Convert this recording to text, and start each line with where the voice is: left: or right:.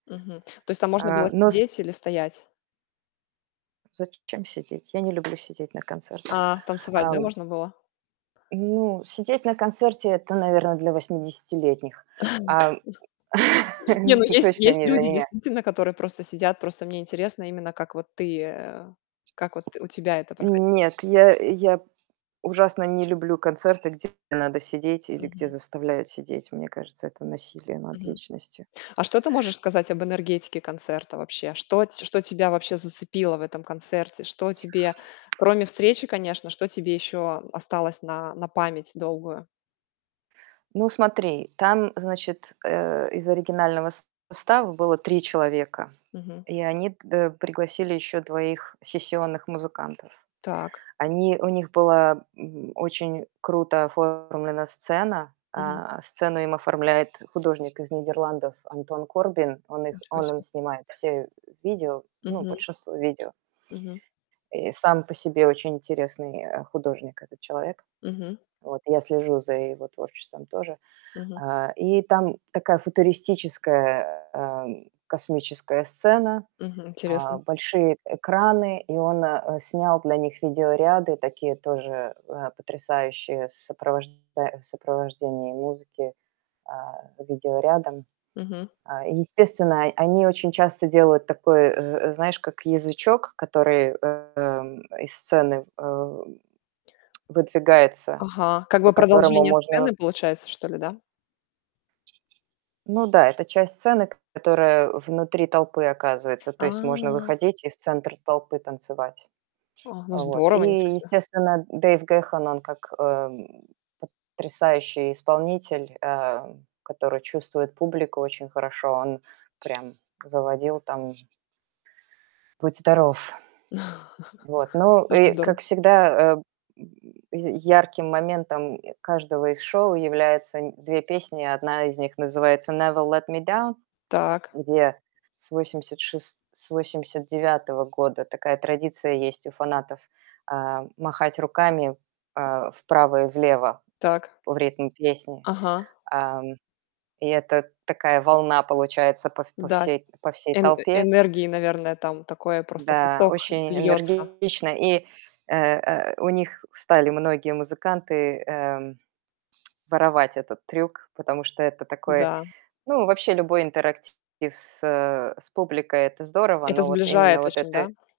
left: Мгм. То есть там можно было
right: А, но с
left: сидеть или стоять.
right: Зачем сидеть? Я не люблю сидеть на концертах,
left: А, танцевать, да,
right: ам.
left: можно было?
right: Ну, сидеть на концерте- это, наверно, для восьмидесятилетних, ам.
left: Не, ну есть
right: Точно
left: есть
right: не для
left: люди,
right: меня.
left: действительно, которые просто сидят. Просто мне интересно именно как вот ты, э, как вот у тебя это проходило.
right: Нет, я я ужасно не люблю концерты, где надо сидеть или где
left: Мгм.
right: заставляют сидеть. Мне кажется, это насилие над
left: Мгм.
right: личностью.
left: А что ты можешь сказать об энергетике концерта вообще? Что ть что тебя вообще зацепило в этом концерте? Что тебе кроме встречи, конечно, что тебе ещё осталось на на память долгую?
right: Ну смотри, там, значит, э, из оригинального состава было 3 человека,
left: Мгм.
right: и они к д э, пригласили ещё двоих сессионных музыкантов.
left: Так.
right: Они у них была, м, очень круто оформлена сцена.
left: Мгм.
right: А, сцену им оформляет художник из Нидерландов Антон Корбин. Он их
left: Ничего
right: он им
left: себе.
right: снимает все видео, ну,
left: Мгм.
right: большинство видео.
left: Мгм.
right: И сам по себе очень интересный, э, художник этот человек.
left: Мгм.
right: Вот я слежу за его творчеством тоже.
left: Мгм.
right: Э, и там такая футуристическая, эм, космическая сцена,
left: Мгм,
right: а,
left: интересно.
right: большие экраны. И он, э, снял для них видеоряды такие тоже, э, потрясающие с сопровожда в сопровождении музыки, а, видеорядом.
left: Мгм.
right: А, и естественно, о они очень часто делают такой, э э, знаешь, как язычок, который, эм, из сцены, э, выдвигается,
left: Ага, как
right: по
left: бы
right: которому
left: продолжение
right: можно
left: сцены получается, что ли, да?
right: Ну да, это часть сцены, к которая внутри толпы оказывается. То есть можно
left: А!
right: выходить и в центр толпы танцевать.
left: О, ну
right: Э вот.
left: здорово. Ничего
right: И
left: себе.
right: естественно, Дэйв Гэхан- он как, эм, потрясающий исполнитель, э, который чувствует публику очень хорошо, он прям заводил там будь здоров. Вот. Ну
left: Очень
right: и
left: здорово.
right: как всегда, э, м, я ярким моментом каждого их шоу является нь 2 песни. Одна из них называется "Never Let Me Down",
left: Так.
right: где с восемьдесят шес с 89 года такая традиция есть у фанатов: а, махать руками, э, вправо и влево
left: Так.
right: в ритм песни.
left: Ага.
right: Ам, и это такая волна получается по в по
left: Да.
right: всей по всей
left: Эн
right: толпе.
left: энергии, наверное, там такое, просто
right: Да,
left: поток
right: очень
left: льётся.
right: энергично. И, э э, у них стали многие музыканты, эм, воровать этот трюк, потому что это такой,
left: Да.
right: ну, вообще любой интерактив с, э, с публикой- это здорово.
left: Это
right: Но вот именно
left: сближает
right: вот это
left: очень, да?
right: э